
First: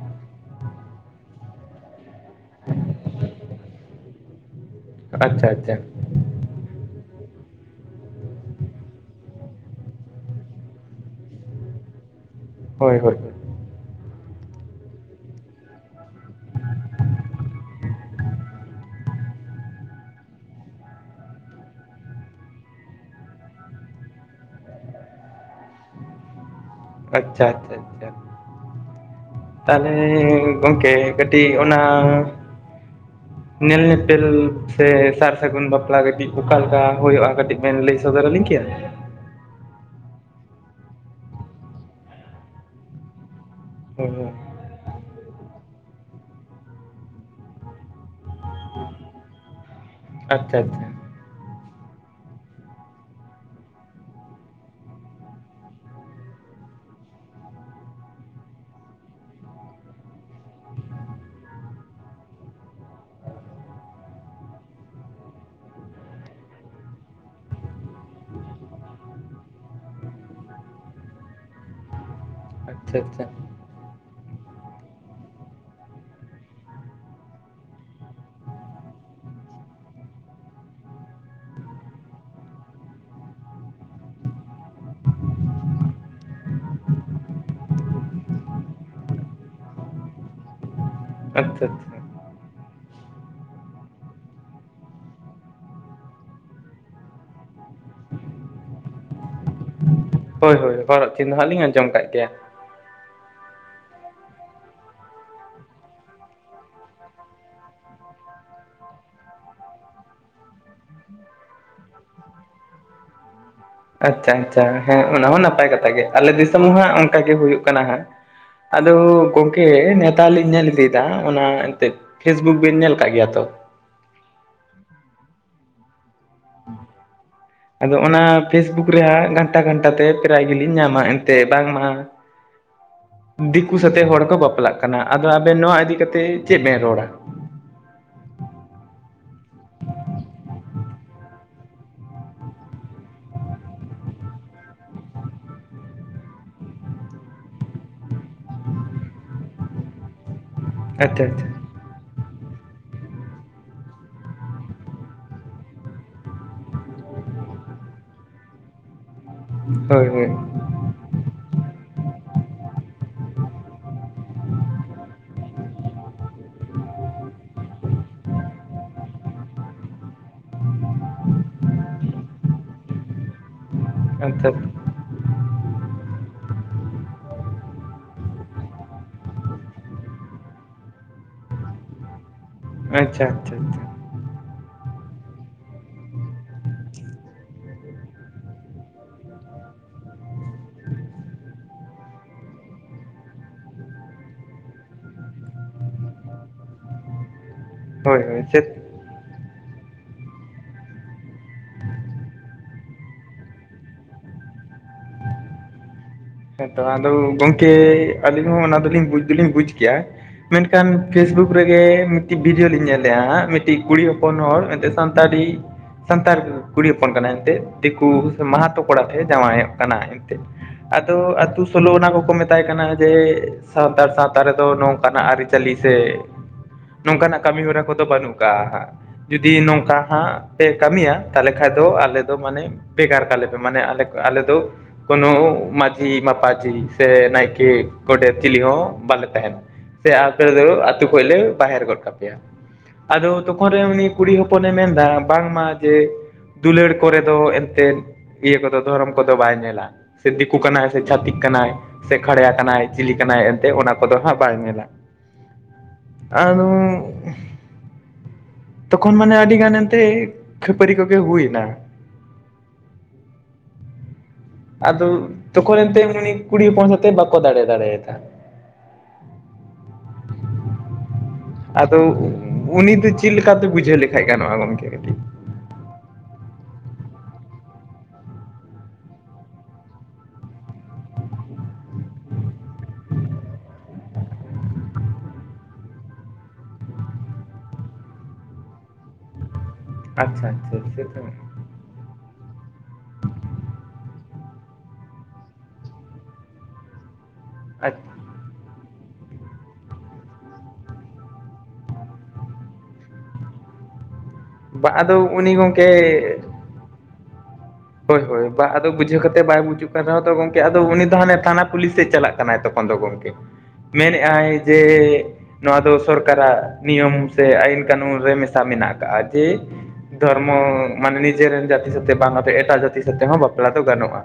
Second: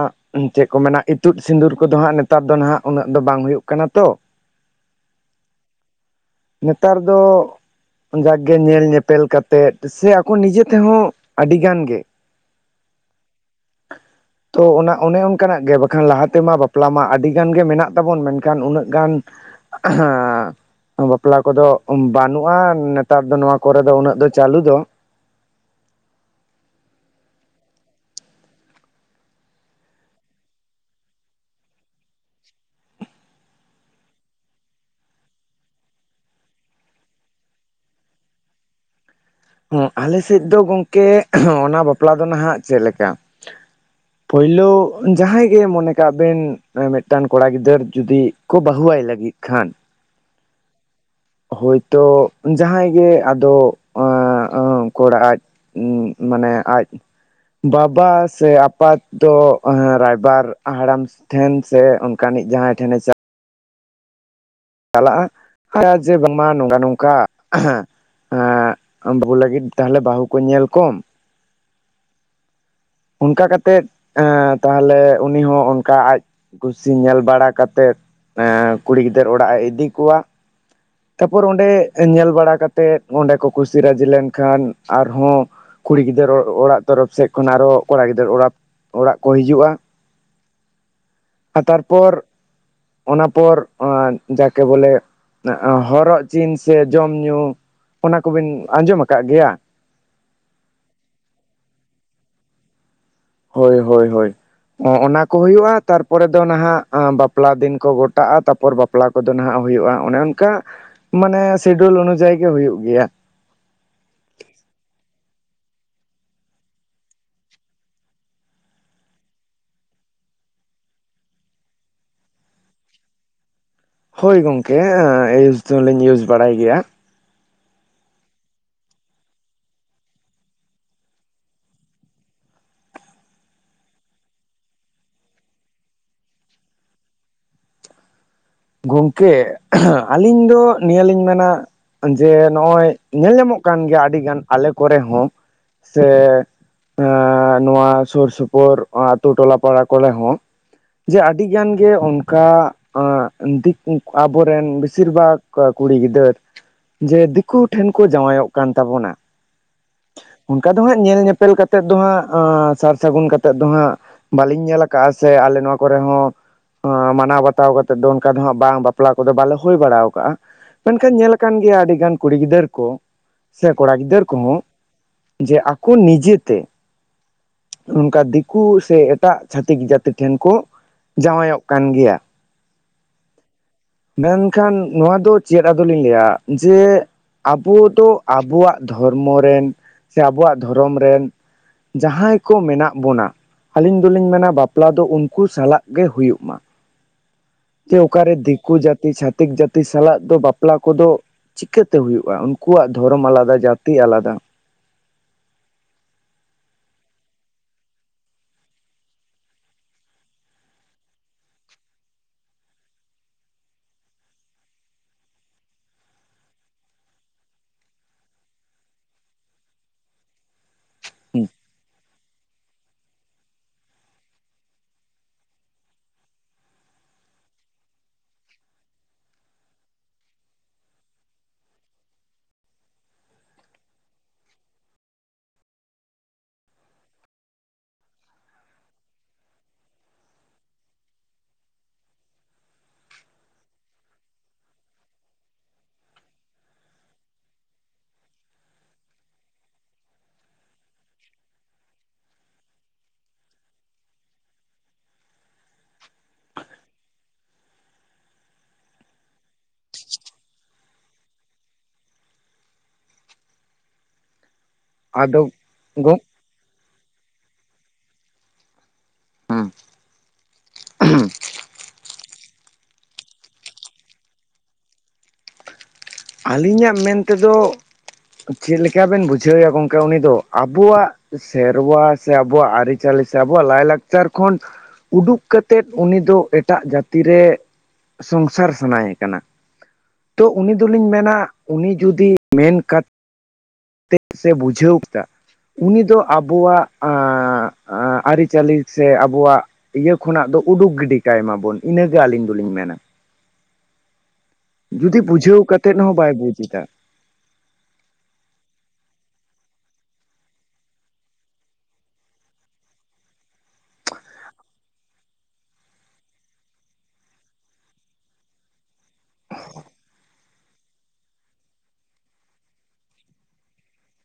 ᱪᱮᱫ ᱠᱚ ᱢᱮᱱᱟ ᱤᱛᱩᱫ ᱥᱤᱸᱫᱩᱨ ᱠᱚᱫᱚ ᱦᱟᱸᱜ ᱱᱮᱛᱟᱨ ᱫᱚ ᱦᱟᱸᱜ ᱩᱱᱟᱹᱜ ᱫᱚ ᱵᱟᱝ ᱦᱩᱭᱩᱜ ᱠᱟᱱᱟ ᱛᱚ ᱟᱪᱪᱷᱟ ᱟᱪᱪᱷᱟ ᱱᱮᱛᱟᱨ ᱫᱚ ᱡᱟᱜᱠᱮ ᱧᱮᱞ ᱧᱮᱯᱮᱞ ᱠᱟᱛᱮᱜ ᱥᱮᱼᱼ ᱟᱠᱚ ᱱᱤᱡᱮ ᱛᱮ ᱦᱚᱸ ᱟᱹᱰᱤ ᱜᱟᱱ ᱜᱮᱼᱼ ᱦᱳᱭ ᱦᱳᱭ ᱦᱳᱭ *inaudible* ᱛᱚ ᱚᱱᱟ ᱚᱱᱮ ᱚᱱᱠᱟᱱᱟᱜ ᱜᱮ ᱵᱟᱠᱷᱟᱱ ᱞᱟᱦᱟ ᱛᱮᱢᱟ ᱵᱟᱯᱞᱟ ᱢᱟ ᱟᱹᱰᱤ ᱜᱟᱱ ᱜᱮ ᱢᱮᱱᱟᱜ ᱛᱟᱵᱚᱱ ᱢᱮᱱᱠᱷᱟᱱ ᱩᱱᱟᱹᱜ ᱜᱟᱱ *unintelligible* ᱵᱟᱯᱞᱟ ᱠᱚᱫᱚᱜ ᱵᱟᱹᱱᱩᱜᱼᱟ ᱱᱮᱛᱟᱨ ᱫᱚ ᱱᱚᱣᱟ ᱠᱚᱨᱮ ᱫᱚ ᱩᱱᱟᱹᱜ ᱫᱚ ᱪᱟᱹᱞᱩ ᱫᱚ, ᱟᱪᱪᱷᱟ ᱟᱪᱪᱷᱟ ᱟᱪᱪᱷᱟ, ᱛᱟᱦᱮᱞᱮ ᱜᱚᱝᱠᱮ ᱠᱟᱹᱴᱤᱜ ᱚᱱᱟ ᱧᱮᱞ ᱧᱮᱯᱮᱞ ᱥᱮ, ᱥᱟᱨ ᱥᱟᱹᱜᱩᱱ ᱵᱟᱯᱞᱟ ᱠᱟᱹᱴᱤᱜ ᱚᱠᱟ ᱞᱮᱠᱟ ᱦᱳᱭᱳᱜᱼᱟ ᱠᱟᱹᱴᱤᱡ ᱵᱮᱱ ᱞᱟᱹᱭ ᱥᱚᱫᱚᱨ ᱟᱹᱞᱤᱧ ᱠᱮᱭᱟ? ᱦᱩᱸ ᱟᱞᱮ ᱥᱮᱫ ᱫᱚ ᱜᱚᱝᱠᱮᱜ ᱚᱱᱟ ᱵᱟᱯᱞᱟ ᱫᱚ ᱱᱷᱟᱸᱜ ᱪᱮᱫ ᱞᱮᱠᱟ ᱦᱳᱭ ᱦᱳᱭ ᱯᱳᱭᱞᱳ ᱡᱟᱦᱟᱸᱭ ᱜᱮ ᱢᱚᱱᱮ ᱠᱟᱜ ᱵᱮᱱ ᱢᱤᱫᱴᱟᱱ ᱠᱚᱲᱟ ᱜᱤᱫᱟᱹᱨ ᱡᱩᱫᱤ ᱠᱚ ᱵᱟᱹᱦᱩᱣᱟᱭ ᱞᱟᱹᱜᱤᱫ ᱠᱷᱟᱱ, ᱟᱪᱪᱷᱟ ᱟᱪᱪᱷᱟ ᱦᱳᱭᱛᱚᱜ ᱡᱟᱦᱟᱸᱭ ᱜᱮ ᱟᱫᱚᱜ ᱩᱱᱠᱩ ᱚᱲᱟᱜ ᱟᱡ ᱩᱸ ᱢᱟᱱᱮ ᱟᱡ ᱵᱟᱵᱟ ᱥᱮ ᱟᱯᱟᱫ ᱫᱚ ᱦᱮᱸ ᱨᱟᱭᱵᱟᱨ ᱦᱟᱲᱟᱢᱥ ᱴᱷᱮᱱ ᱥᱮ ᱚᱱᱠᱟᱱᱤᱡ ᱡᱟᱦᱟᱸᱭ ᱴᱷᱮᱱᱮ ᱪᱟᱞ ᱪᱟᱞᱟᱜᱼᱟ ᱦᱟ ᱡᱮ ᱵᱟᱝ ᱢᱟ ᱱᱚᱝᱠᱟ ᱱᱚᱝᱠᱟ, ᱦᱮᱸᱜ ᱟᱢ ᱵᱟᱹᱦᱩ ᱞᱟᱹᱜᱤᱫ ᱛᱟᱦᱚᱞᱮ ᱵᱟᱹᱦᱩ ᱠᱚ ᱧᱮᱞ ᱠᱚᱢ, ᱟᱪᱪᱷᱟ ᱟᱪᱪᱷᱟ ᱚᱱᱠᱟ ᱠᱟᱛᱮᱫ ᱮᱸ ᱛᱟᱦᱚᱞᱮ ᱩᱱᱤ ᱦᱚᱸ ᱚᱱᱠᱟ ᱟᱡ ᱠᱩᱥᱤ ᱧᱮᱞ ᱵᱟᱲᱟ ᱠᱟᱛᱮᱫ, ᱮᱸ ᱠᱩᱲᱤ ᱜᱤᱫᱟᱹᱨ ᱚᱲᱟᱜ ᱮ ᱤᱫᱤ ᱠᱚᱣᱟ, ᱛᱟᱯᱚᱨ ᱚᱸᱰᱮᱸᱻᱜ ᱧᱮᱞ ᱵᱟᱲᱟ ᱠᱟᱛᱮᱫ ᱚᱸᱰᱮ ᱠᱚ ᱠᱩᱥᱤ ᱨᱟᱹᱡᱤ ᱞᱮᱱᱠᱷᱟᱱ ᱟᱨᱦᱚᱸ ᱠᱩᱲᱤ ᱜᱤᱫᱟᱹᱨ ᱚᱻᱚᱲᱟᱜ ᱛᱚᱨᱚᱯ ᱥᱮᱫ ᱠᱷᱚᱱ ᱟᱨᱚᱜ ᱠᱚᱲᱟ ᱜᱤᱫᱟᱹᱨ ᱚᱲᱟᱯ, ᱚᱲᱟᱜ ᱠᱚ ᱦᱤᱡᱩᱜᱼᱟ, ᱟ ᱟᱪᱪᱷᱟ ᱟᱪᱪᱷᱟ ᱛᱟᱨᱯᱚᱨ ᱚᱱᱟ ᱯᱚᱨ ᱳᱸ ᱡᱟᱠᱮ ᱵᱚᱞᱮ, ᱟᱸᱟᱸ ᱦᱚᱨᱚᱜ ᱪᱤᱱ ᱥᱮ ᱡᱚᱢ ᱧᱩ ᱚᱱᱟ ᱠᱚᱵᱤᱱ ᱟᱸᱡᱚᱢ ᱟᱠᱟᱜ ᱜᱮᱭᱟ? ᱦᱳᱭ ᱦᱳᱭ ᱦᱚᱨᱚᱜ ᱪᱤᱱᱦᱟ ᱞᱤᱧ ᱟᱸᱡᱚᱢ ᱟᱠᱟᱜ ᱜᱮᱭᱟ᱾ ᱦᱳᱭ ᱦᱳᱭ ᱦᱳᱭ᱾ ᱚᱸ ᱚᱱᱟ ᱠᱚ ᱦᱩᱭᱩᱜᱼᱟ, ᱛᱟᱨᱯᱚᱨᱮ ᱫᱚ ᱱᱷᱟᱸᱜ ᱵᱟᱯᱞᱟ ᱫᱤᱱ ᱠᱚ ᱜᱚᱴᱟᱜᱼᱟ ᱛᱟᱯᱚᱨ ᱵᱟᱯ- ᱯᱞᱟ ᱠᱚᱫᱚ ᱱᱷᱟᱸᱜ ᱦᱩᱭᱩᱜᱼᱟ, ᱚᱱᱮ ᱚᱱᱠᱟ ᱢᱟᱱᱮ ᱥᱤᱰᱩᱞ ᱩᱱᱩᱡᱟᱹᱭ ᱜᱮ ᱦᱩᱭᱩᱜ ᱜᱮᱭᱟ᱾ ᱟᱪᱪᱷᱟ ᱟᱪᱪᱷᱟ ᱦᱮᱸ ᱚᱱᱟ ᱢᱟ ᱱᱟᱯᱟᱭ ᱠᱟᱛᱷᱟ ᱜᱮ, ᱟᱞᱮ ᱫᱤᱥᱚᱢ ᱦᱚᱸ ᱦᱟᱸᱜ ᱚᱸᱠᱟ ᱜᱮ ᱦᱩᱭᱩᱜ ᱠᱟᱱᱟ ᱦᱟᱸᱜ, ᱟᱫᱚ ᱜᱚᱝᱠᱮ ᱱᱮᱛᱟᱞᱤᱧ ᱱᱮᱞ ᱤᱫᱤᱭᱮᱫᱟ ᱚᱱᱟ ᱮᱱᱛᱮᱫ ᱯᱷᱮᱥᱵᱩᱠ ᱵᱤᱱ ᱱᱮᱞ ᱟᱠᱟᱜ ᱜᱮᱭᱟ ᱛᱚ, ᱦᱳᱭ ᱜᱚᱝᱠᱮ ᱮᱸ ᱤᱭᱩᱡᱽ ᱫᱚᱞᱤᱧ ᱤᱭᱩᱡᱽ ᱵᱟᱲᱟᱭ ᱜᱮᱭᱟ᱾ ᱟᱫᱚ ᱚᱱᱟ ᱯᱷᱮᱥᱵᱩᱠ ᱨᱮ ᱦᱟᱸᱜ ᱜᱷᱟᱱᱴᱟ ᱜᱷᱟᱱᱴᱟ ᱛᱮ ᱯᱮᱨᱟᱭ ᱜᱮᱞᱤᱧ ᱧᱟᱢᱼᱟ ᱮᱱᱛᱮ ᱵᱟᱝᱼᱢᱟ, ᱫᱤᱠᱩ ᱥᱟᱛᱮ ᱦᱚᱲ ᱠᱚ ᱵᱟᱯᱞᱟᱜ ᱠᱟᱱᱟ, ᱟᱫᱚ ᱟᱵᱮᱱ ᱱᱚᱣᱟ ᱤᱫᱤ ᱠᱟᱛᱮ ᱪᱮᱜ ᱵᱮᱱ ᱨᱚᱲᱼᱟ? ᱜᱚᱝᱠᱮᱻᱜ *unintelligible* ᱟᱹᱞᱤᱧ ᱫᱚ ᱱᱤᱭᱟᱹ ᱞᱤᱧ ᱢᱮᱱᱟ ᱡᱮ ᱱᱚᱜᱼᱚᱭ ᱧᱮᱞ ᱧᱟᱢᱚᱜ ᱠᱟᱱ ᱜᱮᱭᱟ ᱟᱹᱰᱤ ᱜᱟᱱ ᱟᱞᱮ ᱠᱚᱨᱮ ᱦᱚᱸ--' ᱥᱮᱻ ᱮᱸᱻ ᱱᱚᱣᱟ ᱥᱩᱨ ᱥᱩᱯᱳᱨ ᱟᱸ ᱟᱛᱩ ᱴᱚᱞᱟ ᱯᱟᱲᱟ ᱠᱚᱞᱮ ᱦᱚᱸ᱾ ᱡᱮ ᱟᱪᱪᱷᱟ ᱟᱹᱰᱤ ᱟᱪᱪᱷᱟ ᱜᱟᱱ ᱜᱮ ᱚᱱᱠᱟᱻᱜ ᱟᱸᱜ ᱤᱸ ᱫᱤᱠ ᱩᱸᱠᱩ ᱟᱵᱚᱨᱮᱱ ᱵᱮᱥᱤᱨ ᱵᱟᱜᱽᱼᱠᱟ ᱠᱩᱲᱤ ᱜᱤᱫᱟᱹᱨ ᱡᱮ ᱫᱤᱠᱩ ᱴᱷᱮᱱ ᱠᱚ ᱡᱟᱶᱟᱭᱚᱜ ᱠᱟᱱ ᱛᱟᱵᱚᱱᱟ, ᱦᱳᱭ ᱦᱳᱭ! ᱚᱱᱠᱟ ᱫᱚ ᱦᱟᱸᱜ ᱧᱮᱞ ᱧᱮᱯᱮᱞ ᱠᱟᱛᱮᱜ ᱫᱚ ᱦᱟᱸᱜ ᱟᱸ ᱥᱟᱨ ᱥᱟᱹᱜᱩᱱ ᱠᱟᱛᱮᱫ ᱫᱚ ᱦᱟᱸᱜ ᱵᱟᱹᱞᱤᱧ ᱧᱮᱞ ᱟᱠᱟᱜᱼᱟ ᱥᱮ ᱟᱞᱮ ᱱᱚᱣᱟ ᱠᱚᱨᱮ ᱦᱚᱸ, ᱦᱚᱸ ᱢᱟᱱᱟᱣ ᱵᱟᱛᱟᱣ ᱠᱟᱛᱮᱫ ᱫᱚ ᱩᱱ- ᱠᱟ ᱫᱚ ᱦᱟᱸᱜ ᱵᱟᱝ ᱵᱟᱯᱞᱟ ᱠᱚᱫᱚ ᱵᱟᱞᱮ ᱦᱩᱭ ᱵᱟᱲᱟᱣ ᱟᱠᱟᱜᱼᱟ, ᱢᱮᱱᱠᱷᱟᱱ ᱧᱮᱞ ᱟᱠᱟᱱ ᱜᱮᱭᱟ ᱟᱹᱰᱤ ᱜᱟᱱ ᱠᱩᱲᱤ ᱜᱤᱫᱟᱹᱨ ᱠᱚ, ᱥᱮ ᱠᱚᱲᱟ ᱜᱤᱫᱟᱹᱨ ᱟᱪᱪᱷᱟ ᱠᱚᱦᱚᱸ ᱡᱮ ᱟᱠᱚ ᱱᱤᱡᱟᱹᱛᱮ ᱱᱚᱝᱠᱟ ᱫᱤᱠᱩ ᱥᱮ ᱮᱴᱟᱜ ᱪᱷᱟᱹᱛᱤᱠ ᱡᱟᱹᱛᱤ ᱴᱷᱮᱱ ᱠᱚ ᱡᱟᱶᱟᱭᱚᱜ ᱠᱟᱱ ᱜᱮᱭᱟ᱾ ᱟᱪᱪᱷᱟ ᱟᱪᱪᱷᱟ ᱟᱪᱪᱷᱟ ᱢᱮᱱᱠᱷᱟᱱ ᱱᱚᱣᱟ ᱫᱚ ᱪᱮᱫ ᱟᱫᱚᱞᱤᱧ ᱞᱟᱹᱭᱟ ᱡᱮ, ᱟᱵᱚ ᱫᱚ ᱟᱵᱚᱣᱟᱜ ᱫᱷᱚᱨᱢᱚ ᱨᱮᱱ ᱥᱮ ᱟᱵᱚᱣᱟᱜ ᱫᱷᱚᱨᱚᱢ ᱨᱮᱱ, ᱡᱟᱦᱟᱸᱭ ᱠᱚ ᱢᱮᱱᱟᱜ ᱵᱚᱱᱟ, ᱟᱹᱞᱤᱧ ᱫᱚᱞᱤᱧ ᱢᱮᱱᱟ ᱵᱟᱯᱞᱟ ᱫᱚ ᱩᱱᱠᱩ ᱥᱟᱞᱟᱜ ᱜᱮ ᱦᱩᱭᱩᱜ ᱢᱟ᱾ ᱡᱮ ᱦᱳᱭ ᱚᱠᱟᱨᱮ ᱦᱳᱭ ᱪᱮᱫ ᱫᱤᱠᱩ ᱡᱟᱹᱛᱤ ᱪᱷᱟᱛᱤᱠ ᱡᱟᱹᱛᱤ ᱥᱟᱞᱟᱜ ᱫᱚ ᱵᱟᱯᱞᱟ ᱠᱚᱫᱚ, ᱪᱤᱠᱟᱹᱛᱮ ᱦᱩᱭᱩᱜᱼᱟ ᱩᱱᱠᱩᱣᱟᱜ ᱫᱷᱚᱨᱚᱢ ᱟᱞᱟᱫᱟ ᱡᱟᱹᱛᱤ ᱟᱞᱟᱫᱟ᱾ ᱦᱮᱸᱛᱚ ᱟᱫᱚ ᱜᱚᱢᱠᱮ ᱟᱹᱞᱤᱧ ᱦᱚᱸ ᱚᱱᱟ ᱫᱚᱞᱤᱧ ᱵᱩᱡᱽ ᱫᱚᱞᱤᱧ ᱵᱩᱡ ᱠᱮᱭᱟ᱾ ᱢᱮᱱᱠᱷᱟᱱ ᱯᱷᱮᱥᱵᱩᱠ ᱨᱮᱜᱮ ᱢᱤᱫᱴᱤᱡ ᱵᱷᱤᱰᱭᱳ ᱞᱤᱧ ᱧᱮᱞᱮᱫᱼᱟ ᱢᱤᱫᱴᱤᱡ ᱠᱩᱲᱤ ᱦᱚᱯᱚᱱ ᱦᱚᱲ ᱥᱟᱱᱛᱟᱲ ᱛᱟᱲᱤ, ᱥᱟᱱᱛᱟᱲ ᱠᱩᱲᱤ ᱦᱚᱯᱚᱱ ᱠᱟᱱᱟᱭ ᱮᱱᱛᱮᱫ ᱫᱤᱠᱩ ᱥᱮ ᱢᱟᱦᱟᱛᱚ ᱠᱚᱲᱟ ᱴᱷᱮᱱ ᱡᱟᱶᱟᱭᱚᱜ ᱠᱟᱱᱟᱭ ᱮᱱᱛᱮᱫ᱾ ᱟᱫᱚ ᱟᱛᱩ ᱥᱳᱞᱳ ᱚᱱᱟ ᱠᱚᱠᱚ ᱢᱮᱛᱟᱭ ᱠᱟᱱᱟ ᱡᱮ ᱥᱟᱱᱛᱟᱲ ᱥᱟᱶᱛᱟ ᱨᱮᱫᱚ ᱱᱚᱝᱠᱟᱱᱟᱜ ᱟᱹᱨᱤᱪᱟᱹᱞᱤ ᱥᱮ ᱱᱚᱝᱠᱟᱱᱟᱜ ᱠᱟᱹᱢᱤ ᱦᱚᱨᱟ ᱠᱚᱫᱚ ᱵᱟᱹᱱᱩᱜ ᱠᱟᱜᱼᱟ ᱦᱟᱸᱜ ᱡᱩᱫᱤ ᱱᱚᱝᱠᱟ ᱦᱟᱸᱜ ᱯᱮ ᱠᱟᱹᱢᱤᱭᱟ ᱛᱟᱞᱮ ᱠᱷᱟᱱ ᱫᱚ ᱟᱞᱮ ᱫᱚ ᱢᱟᱱᱮ ᱵᱷᱮᱜᱟᱨ ᱠᱟᱞᱮ ᱯᱮ ᱢᱟᱱᱮ ᱟᱞᱮ ᱫᱚ ᱠᱳᱱᱳ ᱢᱟᱺᱡᱷᱤ ᱢᱟᱯᱟᱡᱤ ᱥᱮ ᱱᱟᱭᱠᱮ ᱜᱚᱸᱰᱮᱛ ᱪᱤᱞᱤ ᱦᱚᱸ ᱵᱟᱞᱮ ᱛᱟᱦᱮᱸᱱᱟ ᱥᱮ ᱟᱯᱮᱫᱚ ᱟᱛᱩ ᱠᱷᱚᱡᱞᱮ ᱵᱟᱦᱮᱨ ᱜᱚᱫ ᱠᱟᱯᱮᱭᱟ ᱟᱫᱚ ᱛᱚᱠᱷᱚᱱᱨᱮ ᱩᱱᱤ ᱠᱩᱲᱤ ᱦᱚᱯᱚᱱᱮ ᱢᱮᱱᱫᱟ ᱵᱟᱝᱢᱟ ᱡᱮ ᱫᱩᱞᱟᱹᱲ ᱠᱚᱨᱮ ᱫᱚ ᱮᱱᱛᱮᱫ ᱤᱭᱟᱹ ᱠᱚᱫᱚ ᱫᱷᱚᱨᱚᱢ ᱠᱚᱫᱚ ᱵᱟᱭ ᱧᱮᱞᱟ ᱥᱮ ᱫᱤᱠ ᱫᱤᱠᱩ ᱠᱟᱱᱟᱭ ᱥᱮ ᱪᱷᱟᱹᱛᱤᱠ ᱠᱟᱱᱟᱭ ᱥᱮ ᱠᱷᱟᱲᱮᱭᱟ ᱠᱟᱱᱟᱭ ᱪᱤᱞᱤ ᱠᱟᱱᱟᱭ ᱮᱱᱛᱮᱫ ᱚᱱᱟ ᱠᱚᱫᱚ ᱦᱟᱸᱜ ᱵᱟᱭ ᱧᱮᱞᱟ ᱟᱫᱳ ᱛᱚᱠᱷᱚᱱ ᱢᱟᱱᱮ ᱟᱹᱰᱤ ᱜᱟᱱ ᱮᱱᱛᱜ ᱠᱷᱟᱹᱯᱟᱹᱨᱤ ᱠᱚᱜᱮ ᱦᱩᱭᱱᱟ ᱟᱫᱚ ᱛᱚᱠᱷᱚᱱᱛᱮ ᱜᱚᱝ ᱩᱱᱤ ᱠᱩᱲᱤ ᱦᱚᱯᱚᱱ ᱥᱟᱛᱮᱜ ᱵᱟᱠᱚ ᱫᱟᱲᱮ ᱫᱟᱲᱮᱭᱟᱫᱟ ᱦᱮᱸ ᱟᱫᱚ ᱩᱱᱤ ᱫᱚ ᱪᱮᱫᱠᱟ ᱞᱮᱠᱟᱛᱮ ᱵᱩᱡᱷᱟᱹᱣ ᱞᱮᱠᱷᱟᱡ ᱜᱟᱱᱚᱜᱼᱟ ᱜᱚᱢᱠᱮ᱾ ᱠᱟᱹᱴᱤᱡ ᱟᱹᱞᱤᱧᱟᱜ ᱢᱮᱱᱛᱮᱫᱚ ᱪᱮᱫᱠᱟᱵᱮᱱ ᱵᱩᱡᱷᱟᱹᱣᱭᱟ ᱜᱚᱝᱠᱮ ᱩᱱ ᱫᱚ ᱟᱵᱚᱣᱟᱜ ᱥᱮᱨᱣᱟ ᱥᱮ ᱟᱵᱚᱣᱟᱜ ᱟᱹᱨᱤᱪᱟᱹᱞᱤ ᱥᱮ ᱟᱵᱚᱣᱟᱜ ᱞᱟᱭᱞᱟᱠᱪᱟᱨ ᱠᱷᱚᱱ ᱩᱰᱩᱠ ᱠᱟᱛᱮᱫ ᱩᱱᱤ ᱫᱚᱚ ᱮᱴᱟᱜ ᱡᱟᱹᱛᱤ ᱨᱮ ᱥᱚᱝᱥᱟᱨ ᱥᱟᱱᱟᱭᱮ ᱠᱟᱱᱟ ᱟᱪᱪᱷᱟ ᱛᱚ ᱩᱱᱤ ᱟᱪᱪᱷᱟ ᱥᱮ ᱫᱚᱞᱤᱧ ᱛᱮ ᱢᱮᱱᱟ ᱩᱱᱤ ᱡᱩᱫᱤ ᱢᱮᱱ ᱠᱟᱛᱮ ᱛᱮ ᱥᱮ ᱵᱩᱡᱷᱟᱹᱣ ᱠᱮᱫᱟ ᱩᱱᱤ ᱫᱚ ᱟᱵᱚᱣᱟᱜ ᱟᱹᱨᱤᱪᱟᱹᱞᱤ ᱥᱮ ᱟᱵᱚᱣᱟᱜ ᱤᱭᱟᱹ ᱠᱷᱚᱱᱟᱜ ᱫᱚ ᱩᱰᱩᱠ ᱜᱤᱰᱤ ᱠᱟᱭᱢᱟᱵᱚᱱ ᱤᱱᱟᱹᱜᱮ ᱟᱹᱞᱤᱧ ᱫᱚᱞᱤᱧ ᱢᱮᱱᱟ ᱟᱫᱚ ᱡᱩᱫᱤ ᱩᱱᱤ ᱵᱩᱡᱷᱟᱹᱣ ᱜᱚᱢᱠᱮ ᱠᱟᱛᱮᱫ ᱦᱚᱸ ᱵᱟᱭ ᱵᱩᱡ ᱮᱫᱟ ᱦᱳᱭ ᱦᱳᱭ ᱟᱫᱚ ᱵᱩᱡᱷᱟᱹᱣ ᱠᱟᱛᱮ ᱵᱟᱭ ᱵᱩᱡᱩᱜ ᱠᱟᱱ ᱨᱮᱦᱚᱸ ᱛᱚ ᱜᱚᱢᱠᱮ ᱟᱫᱚ ᱩᱱᱤ ᱫᱚ ᱦᱟᱱᱮ ᱛᱷᱟᱱᱟ ᱯᱩᱞᱤᱥ ᱥᱮᱫ ᱪᱟᱞᱟᱜ ᱠᱟᱱᱟᱭ ᱛᱚ ᱵᱚᱱᱫᱚ ᱜᱚᱢᱠᱮ ᱢᱮᱱᱮᱫ ᱟᱭ ᱡᱮ ᱱᱚᱣᱟ ᱫᱚ ᱥᱚᱨᱠᱟᱨᱟᱜ ᱱᱤᱭᱚᱢ ᱥᱮ ᱟᱹᱤᱱ ᱠᱟᱹᱱᱩᱱ ᱨᱮ ᱢᱮᱥᱟ ᱢᱮᱱᱟᱜ ᱟᱠᱟᱫᱼᱟ ᱡᱮ ᱫᱷᱚᱨᱢᱚ ᱢᱟᱱᱮ ᱱᱤᱡᱮᱨᱮᱱ ᱡᱟᱹᱛᱤ ᱥᱟᱛᱮᱜ ᱵᱟᱝ ᱟᱛ ᱮᱴᱟᱜ ᱡᱟᱹᱛᱤ ᱥᱟᱛᱮᱜ ᱦᱚᱸ ᱵᱟᱯᱞᱟ ᱫᱚ ᱜᱟᱱᱚᱜᱼᱟ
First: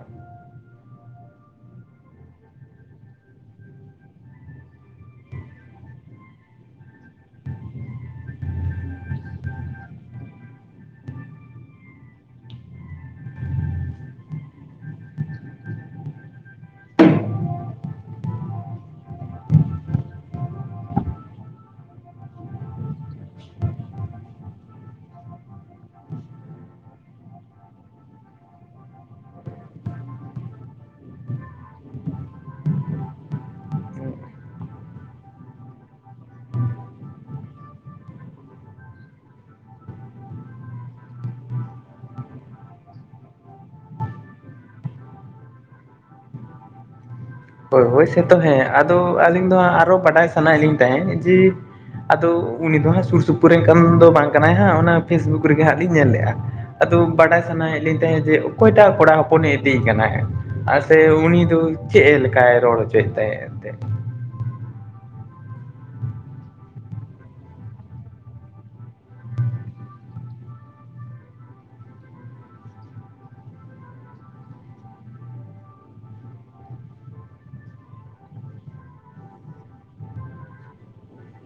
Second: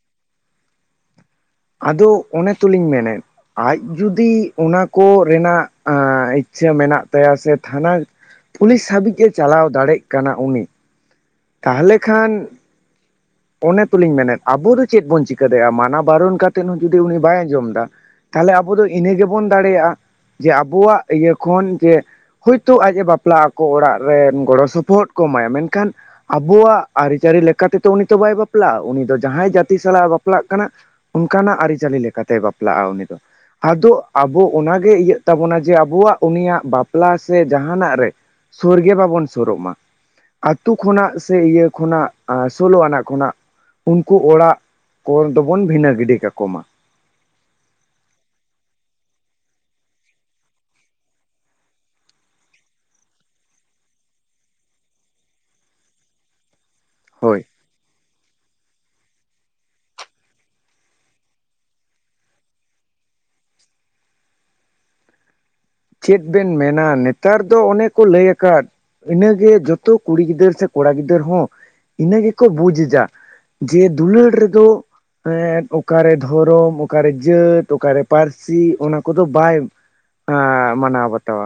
ᱟᱫᱚ ᱚᱱᱮ ᱛᱩᱞᱤᱧ ᱢᱮᱱᱮᱫ ᱟᱡ ᱡᱩᱫᱤ ᱚᱱᱟ ᱠᱚ ᱨᱮᱱᱟᱜ ᱤᱪᱷᱟᱹ ᱢᱮᱱᱟᱜ ᱛᱟᱭᱟ ᱥᱮ ᱛᱷᱟᱱᱟ ᱯᱩᱞᱤᱥ ᱦᱟᱹᱵᱤᱡᱼᱮ ᱪᱟᱞᱟᱣ ᱫᱟᱲᱮᱜ ᱠᱟᱱᱟ ᱩᱱᱤ ᱛᱟᱦᱚᱞᱮ ᱠᱷᱟᱱ ᱚᱱᱮ ᱛᱞᱤᱧ ᱢᱮᱱᱮᱫ ᱟᱵᱚ ᱫᱚ ᱪᱮᱫ ᱵᱚᱱ ᱪᱤᱠᱟᱹ ᱫᱟᱲᱮᱭᱟᱜᱼᱟ ᱢᱟᱱᱟ ᱵᱟᱨᱚᱱ ᱠᱟᱛᱮᱫ ᱦᱚᱸ ᱡᱩᱫᱤ ᱩᱱᱤ ᱵᱟᱭ ᱟᱸᱡᱚᱢ ᱫᱟ? ᱛᱟᱦᱞᱮ ᱟᱵᱚ ᱫᱚ ᱤᱱᱟᱹ ᱜᱮᱵᱚᱱ ᱫᱟᱲᱮᱭᱟᱜᱼᱟ ᱡᱮ ᱟᱵᱚᱣᱟᱜ ᱤᱭᱟᱹ ᱠᱷᱚᱱ ᱡᱮ ᱦᱳᱭᱛᱳ ᱟᱡ ᱮ ᱵᱟᱯᱞᱟ ᱟᱠᱚ ᱚᱲᱟᱜ ᱨᱮᱱ ᱜᱚᱲᱚ ᱥᱚᱯᱚᱦᱚᱫ ᱠᱚ ᱮᱢᱟᱭᱟ ᱢᱮᱱᱠᱷᱟᱱ ᱟᱵᱚᱣᱟᱜ ᱟᱹᱨᱤᱪᱟᱹᱞᱤ ᱞᱮᱠᱟ ᱛᱮᱫᱚ ᱩᱱᱤ ᱛᱚ ᱵᱟᱭ ᱵᱟᱯᱞᱟᱜᱼᱟ ᱩᱱᱤ ᱫᱚ ᱡᱟᱦᱟᱸᱭ ᱡᱟᱹᱛᱤ ᱥᱟᱞᱟᱜ ᱮ ᱵᱟᱯᱞᱟᱜ ᱠᱟᱱᱟ ᱚᱱᱠᱟᱱᱟᱜ ᱟᱹᱨᱤᱪᱟᱹᱞᱤ ᱞᱮᱠᱟᱛᱮᱭ ᱵᱟᱯᱞᱟᱜᱼᱟ ᱩᱱᱤ ᱫᱚ ᱾ ᱟᱫᱚ ᱟᱵᱚ ᱚᱱᱟᱜᱮ ᱤᱭᱟᱹᱜ ᱛᱟᱵᱚᱱᱟ ᱡᱮ ᱟᱵᱚᱣᱟᱜ ᱩᱱᱤᱭᱟᱜ ᱵᱟᱯᱞᱟ ᱥᱮ ᱡᱟᱦᱟᱱᱟᱜ ᱨᱮ ᱥᱳᱨ ᱜᱮ ᱵᱟᱵᱚᱱ ᱥᱳᱨᱚᱜ ᱢᱟ ᱟᱛᱳ ᱠᱷᱚᱱᱟᱜ ᱥᱮ ᱤᱭᱟᱹ ᱠᱷᱚᱱᱟᱜ ᱥᱳᱞᱳ ᱟᱱᱟᱜ ᱠᱷᱚᱱᱟᱜ ᱩᱱᱠᱩ ᱚᱲᱟᱜ ᱠᱚ ᱫᱚᱵᱚᱱ ᱵᱷᱤᱱᱟᱹ ᱜᱤᱰᱤ ᱠᱟᱠᱚᱢᱟ ᱾ ᱦᱳᱭ ᱦᱳᱭ ᱥᱮᱛᱚ ᱦᱮᱸ ᱟᱫᱚ ᱟᱹᱞᱤᱧ ᱫᱚᱟᱸᱜ ᱟᱨᱚ ᱵᱟᱰᱟᱭ ᱥᱟᱱᱟᱭᱮᱫ ᱞᱤᱧ ᱛᱟᱦᱮᱸᱫ ᱡᱮ ᱟᱫᱚ ᱩᱱᱤ ᱫᱚ ᱦᱟᱸᱜ ᱥᱩᱨ ᱥᱩᱯᱩᱨ ᱨᱮᱱ ᱫᱚ ᱵᱟᱝ ᱠᱟᱱᱟᱭ ᱦᱟᱸᱜ ᱚᱱᱟ ᱯᱷᱮᱥᱵᱩᱠ ᱨᱮᱜᱮ ᱦᱟᱸᱜ ᱞᱤᱧ ᱧᱮᱞ ᱞᱮᱜᱼᱟ᱾ ᱟᱫᱚ ᱵᱟᱰᱟᱭ ᱦᱳᱭ ᱥᱟᱱᱟᱭᱮᱫ ᱞᱤᱧ ᱛᱟᱦᱮᱸᱫ ᱡᱮ ᱚᱠᱚᱭᱴᱟᱜ ᱠᱚᱲᱟ ᱦᱚᱯᱚᱱᱮ ᱤᱫᱤᱭᱮ ᱠᱟᱱᱟ ᱦᱮᱸ ᱟᱨ ᱥᱮ ᱩᱱᱤ ᱫᱚ ᱪᱮᱫ ᱮ ᱠᱟᱭ ᱨᱚᱲᱚᱲ ᱦᱚᱪᱚᱭ ᱛᱟᱦᱮᱱ ᱛᱮ᱾ ᱪᱮᱫ ᱵᱮᱱ ᱢᱮᱱᱟ ᱱᱮᱛᱟᱨ ᱫᱚ ᱚᱱᱮ ᱠᱚ ᱞᱟᱹᱭ ᱟᱠᱟᱫ ᱤᱱᱟᱹᱜᱮ ᱡᱚᱛᱚ ᱠᱩᱲᱤ ᱜᱤᱫᱟᱹᱨ ᱥᱮ ᱠᱚᱲᱟ ᱜᱤᱫᱟᱹᱨ ᱦᱚᱸ ᱤᱱᱟᱹ ᱜᱮᱠᱚ ᱵᱩᱡᱽ ᱡᱟ᱾ ᱡᱮ ᱫᱩᱞᱟᱹᱲ ᱨᱮᱫᱚ ᱮᱫ ᱚᱠᱟᱨᱮ ᱫᱷᱚᱨᱚᱢ ᱚᱠᱟᱨᱮ ᱡᱟᱹᱛ ᱚᱠᱟᱨᱮ ᱯᱟᱹᱨᱥᱤ ᱚᱱᱟ ᱠᱚᱫᱚ ᱵᱟᱭ *unintelligible* ᱟᱸ ᱢᱟᱱᱟᱣ ᱵᱟᱛᱟᱣᱟ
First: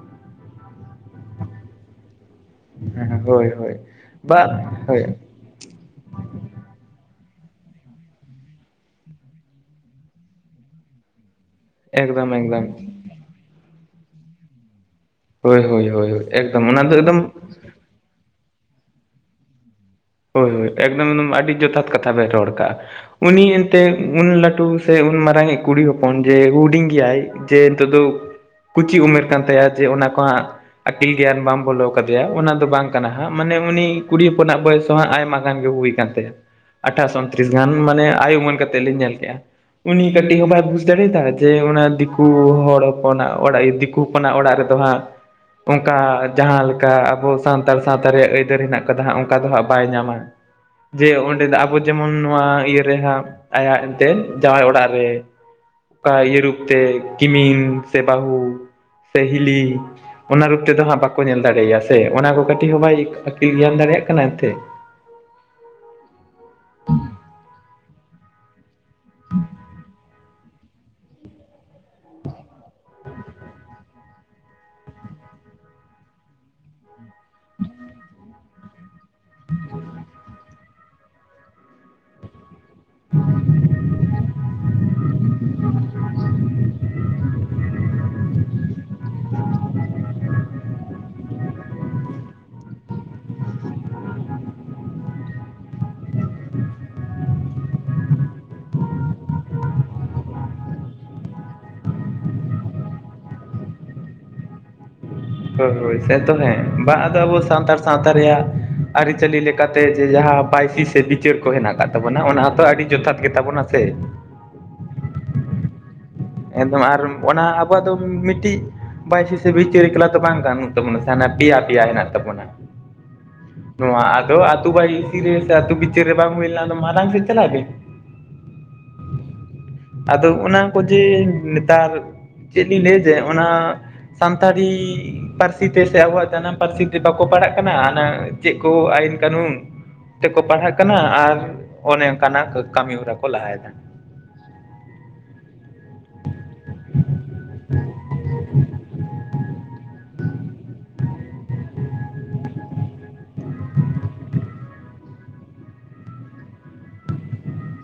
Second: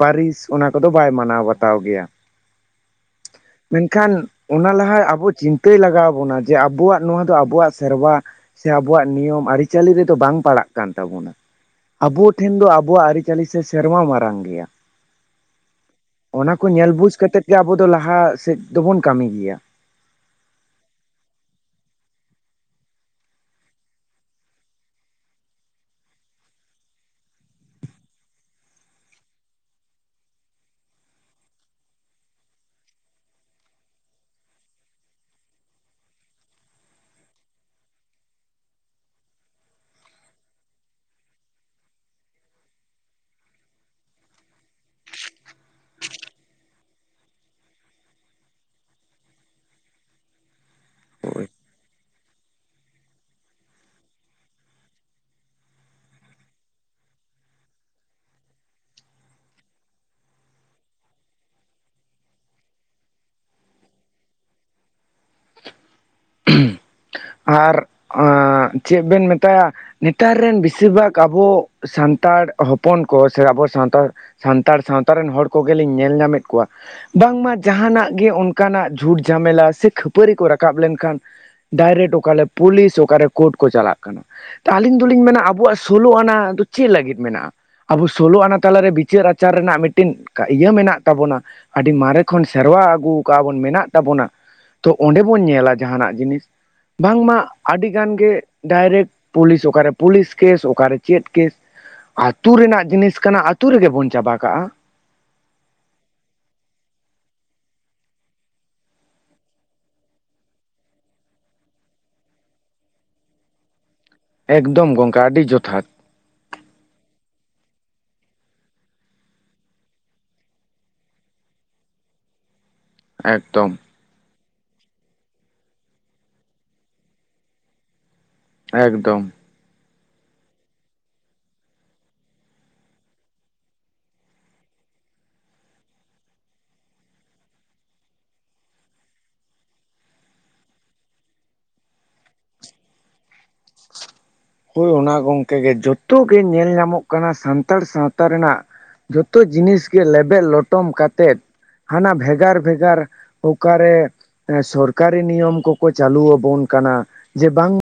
ᱯᱟᱹᱨᱤᱥ ᱚᱱᱟ ᱠᱚᱫᱚ ᱵᱟᱭ ᱢᱟᱱᱟᱣ ᱵᱟᱛᱟᱣ ᱜᱮᱭᱟ᱾ ᱦᱳᱭ ᱦᱳᱭ ᱢᱮᱱᱠᱷᱟᱱ ᱵᱟ ᱚᱱᱟ ᱞᱟᱦᱟ ᱦᱳᱭ ᱟᱵᱚ ᱪᱤᱱᱛᱟᱹ ᱛᱟᱹᱭ ᱞᱟᱜᱟᱣ ᱵᱚᱱᱟ ᱡᱮ ᱟᱵᱚᱣᱟᱜ ᱱᱚᱣᱟ ᱫᱚ ᱟᱵᱚᱣᱟᱜ ᱥᱮᱨᱣᱟ ᱥᱮ ᱟᱵᱚᱣᱟᱜ ᱱᱤᱭᱚᱢ ᱟᱹᱨᱤᱪᱟᱹᱞᱤ ᱨᱮᱫᱚ ᱵᱟᱝ ᱯᱟᱲᱟᱜ ᱠᱟᱱ ᱛᱟᱵᱚᱱᱟ᱾ ᱟᱵᱚ ᱮᱠᱫᱚᱢ ᱴᱷᱮᱱ ᱮᱠᱫᱚᱢ ᱫᱚ ᱟᱵᱚᱣᱟᱜ ᱟᱹᱨᱤᱪᱟᱹᱞᱤ ᱥᱮ ᱥᱮᱨᱢᱟ ᱢᱟᱨᱟᱝ ᱜᱮᱭᱟ᱾ ᱦᱳᱭ ᱦᱳᱭ ᱦᱳᱭ ᱮᱠᱫᱚᱢ ᱚᱱᱟ ᱫᱚ ᱮᱠᱫᱚᱢ ᱡᱮ ᱟᱵᱚ ᱫᱚ ᱞᱟᱦᱟ ᱥᱮᱫ ᱫᱚᱵᱚᱱ ᱠᱟᱹᱢᱤ ᱜᱮᱭᱟ᱾ ᱦᱳᱭ ᱦᱳᱭ ᱮᱠᱫᱚᱢ ᱟᱹᱰᱤ ᱡᱚᱛᱷᱟᱛ ᱠᱟᱛᱷᱟ ᱵᱮᱮ ᱨᱚᱲ ᱠᱟᱜᱼᱟ᱾ ᱩᱱᱤ ᱮᱱᱛᱮᱜ ᱩᱱ ᱞᱟᱹᱴᱩ ᱥᱮ ᱩᱱ ᱢᱟᱨᱟᱝᱤᱡ ᱠᱩᱲᱤ ᱦᱚᱯᱚᱱ ᱡᱮ ᱦᱩᱰᱤᱧ ᱜᱮᱭᱟᱭ ᱡᱮ ᱱᱤᱛᱚᱜ ᱫᱚ ᱠᱩᱪᱤ ᱩᱢᱮᱨ ᱠᱟᱱ ᱛᱟᱭᱟ ᱡᱮ ᱚᱱᱟ ᱠᱚ ᱦᱟᱜ ᱟᱹᱠᱤᱞ ᱜᱮᱭᱟᱱ ᱵᱟᱢ ᱵᱚᱞᱚ ᱠᱟᱫᱮᱭᱟ ᱚᱱᱟ ᱫᱚ ᱵᱟᱝ ᱠᱟᱱᱟ ᱦᱟᱸᱜ ᱢᱟᱱᱮ ᱩᱱᱤ ᱠᱩᱲᱤ ᱦᱚᱯᱚᱱᱟᱜ ᱵᱚᱭᱮᱥ ᱚ ᱟᱭᱢᱟ ᱜᱟᱱ ᱜᱮ ᱦᱩᱭ ᱟᱠᱟᱱ ᱛᱟᱭᱟ ᱟᱴᱷᱟᱥᱚᱱᱛᱨᱤᱥ ᱜᱟᱱ ᱢᱟᱱᱮ ᱟᱭ ᱩᱢᱟᱹᱱ ᱠᱟᱛᱮᱫ ᱞᱮ ᱧᱮᱞ ᱠᱮᱫᱮᱜ-ᱟ᱾ ᱩᱱᱤ ᱠᱟᱹᱴᱤᱡ ᱦᱚᱸ ᱵᱟᱭ ᱵᱩᱡ ᱫᱟᱲᱮᱭᱟᱫᱟ ᱡᱮ ᱚᱱᱟ ᱫᱤᱠᱩ ᱦᱚᱲ ᱦᱚᱯᱚᱱᱟᱜ ᱚᱲᱟᱜ ᱫᱤ ᱠᱩ ᱦᱚᱯᱟᱱ ᱚᱲᱟᱜ ᱨᱮᱫᱚ ᱦᱟᱸᱜ ᱚᱱᱠᱟ ᱡᱟᱦᱟᱸ ᱞᱮᱠᱟ ᱟᱵᱚ ᱥᱟᱱᱛᱟᱲ ᱥᱟᱶᱛᱟ ᱨᱮᱭᱟᱜ ᱟᱹᱭᱫᱟᱹᱨ ᱦᱮᱱᱟᱜ ᱟᱠᱟᱫᱟ ᱦᱟᱸᱜ ᱚᱱᱠᱟ ᱫᱚ ᱦᱸᱜ ᱵᱟᱭ ᱧᱟᱢᱟ ᱡᱮ ᱦᱳᱭ ᱚᱸᱰᱮ ᱫᱚ ᱟᱵᱚ ᱡᱮᱢᱚᱱ ᱱᱚᱣᱟ ᱤᱭᱟᱹᱟᱹᱨ ᱨᱮ ᱦᱟᱸᱜ ᱟᱭᱟᱜ ᱮᱱᱛᱮᱫ ᱡᱟᱶᱟᱭ ᱚᱲᱟᱜ ᱨᱮ ᱚᱠᱟ ᱤᱭᱟᱹ ᱨᱩᱯᱛᱮ ᱠᱤᱢᱤᱱ ᱥᱮ ᱵᱟᱹᱦᱩ ᱥᱮ ᱦᱤᱞᱤ ᱚᱱᱟ ᱨᱩᱯ ᱛᱮᱫᱚ ᱦᱟᱸᱜ ᱵᱟᱠᱚ ᱧᱮᱞ ᱫᱟᱲᱮᱭᱟᱭᱟ ᱥᱮ ᱚᱱᱟ ᱠᱚ ᱠᱟᱹᱴᱤᱡ ᱦᱚᱸ ᱵᱟᱭ ᱟᱹᱠᱤᱞ ᱜᱮᱭᱟᱱ ᱫᱟᱲᱮᱭᱟᱜ ᱠᱟᱱᱟ ᱮᱱᱛᱮᱜ᱾ *unintelligible* ᱟᱨ ᱟᱸᱜ ᱪᱮᱫ ᱵᱮᱱ ᱢᱮᱛᱟᱭᱟ ᱱᱮᱛᱟᱨ ᱨᱮᱱ ᱵᱮᱥᱤᱨ ᱵᱷᱟᱜᱽ ᱟᱵᱚ ᱥᱟᱱᱛᱟᱲ ᱦᱚᱯᱚᱱ ᱠᱚ ᱥᱮ ᱟᱵᱚ ᱥᱟᱱᱛᱟᱲ ᱥᱟᱱᱛᱟᱲ ᱥᱟᱶᱛᱟ ᱨᱮᱱ ᱦᱚᱲ ᱠᱚᱜᱮᱞᱤᱧ ᱧᱮᱞ ᱧᱟᱢᱮᱫ ᱠᱚᱣᱟ ᱵᱟᱝᱢᱟ ᱡᱟᱦᱟᱱᱟᱜ ᱜᱮ ᱚᱱ ᱚᱱᱠᱟᱱᱟᱜ ᱡᱷᱩᱴ ᱡᱷᱟᱢᱮᱞᱟ ᱥᱮ ᱠᱷᱟᱹᱯᱟᱹᱨᱤ ᱠᱚ ᱨᱟᱠᱟᱵ ᱞᱮᱱᱠᱷᱟᱱ ᱰᱟᱭᱨᱮᱠᱴ ᱚᱠᱟᱞ ᱞᱮ ᱯᱩᱞᱤᱥ ᱚᱠᱟᱨᱮ ᱠᱳᱨᱴ ᱠᱚ ᱪᱟᱞᱟᱜ ᱠᱟᱱᱟ᱾ ᱟᱹᱞᱤᱧ ᱫᱚᱞᱤᱧ ᱢᱮᱱᱟ ᱟᱵᱚᱣᱟᱜ ᱥᱳᱞᱳ ᱟᱱᱟ ᱫᱚ ᱪᱮᱫ ᱞᱟᱹᱜᱤᱫ ᱢᱮᱱᱟᱜ-ᱟ? ᱟᱵᱚ ᱥᱳᱞᱳ ᱟᱱᱟ ᱛᱟᱞᱟᱨᱮ ᱵᱤᱪᱟᱹᱨ ᱟᱪᱟᱨ ᱨᱮᱱᱟᱜ ᱢᱤᱫᱴᱤᱱ ᱤᱭᱟᱹ ᱢᱮᱱᱟᱜ ᱛᱟᱵᱚᱱᱟ, ᱟᱹᱰᱤ ᱢᱟᱨᱮ ᱠᱷᱚᱱ ᱥᱮᱨᱣᱟ ᱟᱹᱜᱩ ᱠᱟᱜ ᱵᱚᱱ ᱢᱮᱱᱟᱜ ᱛᱟᱵᱚᱱᱟ, ᱛᱚ ᱚᱸᱰᱮ ᱵᱚᱱ ᱧᱮᱞᱟ ᱡᱟᱦᱟᱸᱱᱟᱜ ᱡᱤᱱᱤᱥ ᱵᱟᱝᱢᱟ ᱟᱹᱰᱤ ᱜᱟᱱ ᱜᱮ ᱰᱟᱭᱨᱮᱠᱴ ᱯᱩᱞᱤᱥ ᱚᱠᱟᱨᱮ ᱯᱩᱞᱤᱥ ᱠᱮᱥ ᱚᱠᱟᱨᱮ ᱪᱮᱫ ᱠᱮᱥ ᱟᱛᱩ ᱨᱮᱱᱟᱜ ᱡᱤᱱᱤᱥ ᱠᱟᱱᱟ ᱟᱹᱛᱩ ᱨᱮᱜᱮ ᱵᱚᱱ ᱪᱟᱵᱟ ᱠᱟᱜᱼᱟ᱾ ᱦᱳᱭ ᱦᱳᱭ ᱥᱮᱛᱚ ᱦᱮᱸ ᱵᱟᱝ ᱟᱫᱚ ᱟᱵᱚ ᱥᱟᱱᱛᱟᱲ ᱥᱟᱶᱛᱟ ᱨᱮᱭᱟᱜ ᱟᱹᱨᱤᱪᱟᱹᱞᱤ ᱞᱮᱠᱟᱛᱮ ᱡᱮ ᱡᱟᱦᱟᱸ ᱵᱟᱭᱥᱤ ᱥᱮ ᱵᱤᱪᱟᱹᱨ ᱠᱚ ᱦᱮᱸᱱᱟᱜ ᱠᱟᱫ ᱛᱟᱵᱚᱱᱟ ᱚᱱᱟᱛᱚ ᱟᱹᱰᱤ ᱡᱚᱛᱷᱟᱛ ᱜᱮᱛᱟᱵᱚᱱᱟ ᱥᱮ? ᱮᱠᱫᱚᱢ ᱜᱚᱢᱜᱟ ᱟᱹᱰᱤ ᱡᱚᱛᱷᱟᱛ᱾ ᱮᱠᱫᱚᱢ ᱟᱨ ᱚᱱᱟ ᱟᱵᱚᱣᱟᱜ ᱫᱚ ᱢᱤᱫᱴᱤᱡ ᱵᱟᱭᱥᱤ ᱥᱮ ᱵᱤᱪᱟᱹᱨᱤᱠᱞᱟ ᱛᱚ ᱵᱟᱝ ᱵᱟᱱᱩᱜ ᱛᱟᱵᱚᱱᱟ ᱦᱟᱸᱱᱮ ᱯᱮᱭᱟ ᱯᱮᱭᱟ ᱦᱮᱸᱱᱟᱜ ᱛᱟᱵᱚᱱᱟ᱾ ᱮᱠᱫᱚᱢ ᱱᱚᱣᱟ ᱟᱫᱚ ᱟᱛᱩ ᱵᱟᱭᱥᱤ ᱨᱮ ᱥᱮ ᱟᱛᱩ ᱵᱤᱪᱟᱹᱨ ᱨᱮ ᱵᱟᱝ ᱦᱩᱭ ᱞᱮᱱᱟ ᱢᱟᱨᱟᱲᱟᱝ ᱥᱮᱫ ᱪᱟᱞᱟᱜ ᱵᱤᱱ᱾ ᱮᱠᱫᱚᱢ᱾ ᱟᱫᱚ ᱚᱱᱟ ᱠᱚ ᱡᱮ ᱱᱮᱛᱟᱨ ᱪᱮᱫ ᱞᱤᱧ ᱞᱟᱹᱭᱟ ᱡᱮ ᱚᱱᱟ ᱥᱟᱱᱛᱟᱲᱤ ᱯᱟᱹᱨᱥᱤ ᱛᱮ ᱥᱮ ᱟᱵᱚᱣᱟᱜ ᱡᱟᱱᱟᱢ ᱯᱟᱹᱨᱥᱤ ᱛᱮ ᱵᱟᱠᱚ ᱯᱟᱲᱦᱟᱜ ᱠᱟᱱᱟ ᱟᱱᱟ ᱪᱮᱫ ᱠᱚ ᱟᱭᱤᱱ ᱠᱟᱹᱱᱩᱱ ᱛᱮᱠᱚ ᱯᱟᱲᱦᱟᱜ ᱠᱟᱱᱟ ᱟᱨ ᱚᱱᱮ ᱚᱱᱠᱟᱱᱟᱜ ᱠᱟᱹᱢᱤ ᱦᱚᱨᱟ ᱠᱚ ᱞᱟᱦᱟᱭᱫᱟ᱾ ᱦᱳᱭ ᱚᱱᱟ ᱜᱚᱝᱠᱮ ᱜᱮ ᱡᱚᱛᱚ ᱜᱮ ᱧᱮᱞ ᱧᱟᱢᱚᱜ ᱠᱟᱱᱟ ᱥᱟᱱᱛᱟᱲ ᱥᱟᱶᱛᱟ ᱨᱮᱱᱟᱜ ᱡᱷᱚ ᱛᱚ ᱡᱤᱱᱤᱥ ᱜᱮ ᱞᱮᱵᱮᱫ ᱞᱚᱴᱚᱢ ᱠᱟᱛᱮᱫ ᱦᱟᱸᱱᱟ ᱵᱷᱮᱜᱟᱨ ᱵᱷᱮᱜᱟᱨ ᱚᱠᱟᱨᱮ ᱮᱸ ᱥᱚᱨᱠᱟᱨᱤ ᱱᱤᱭᱚᱢ ᱠᱚᱠᱚ ᱪᱟᱹᱞᱩᱣᱟᱵᱚᱱ ᱠᱟᱱᱟ ᱡᱮ ᱵᱟᱝ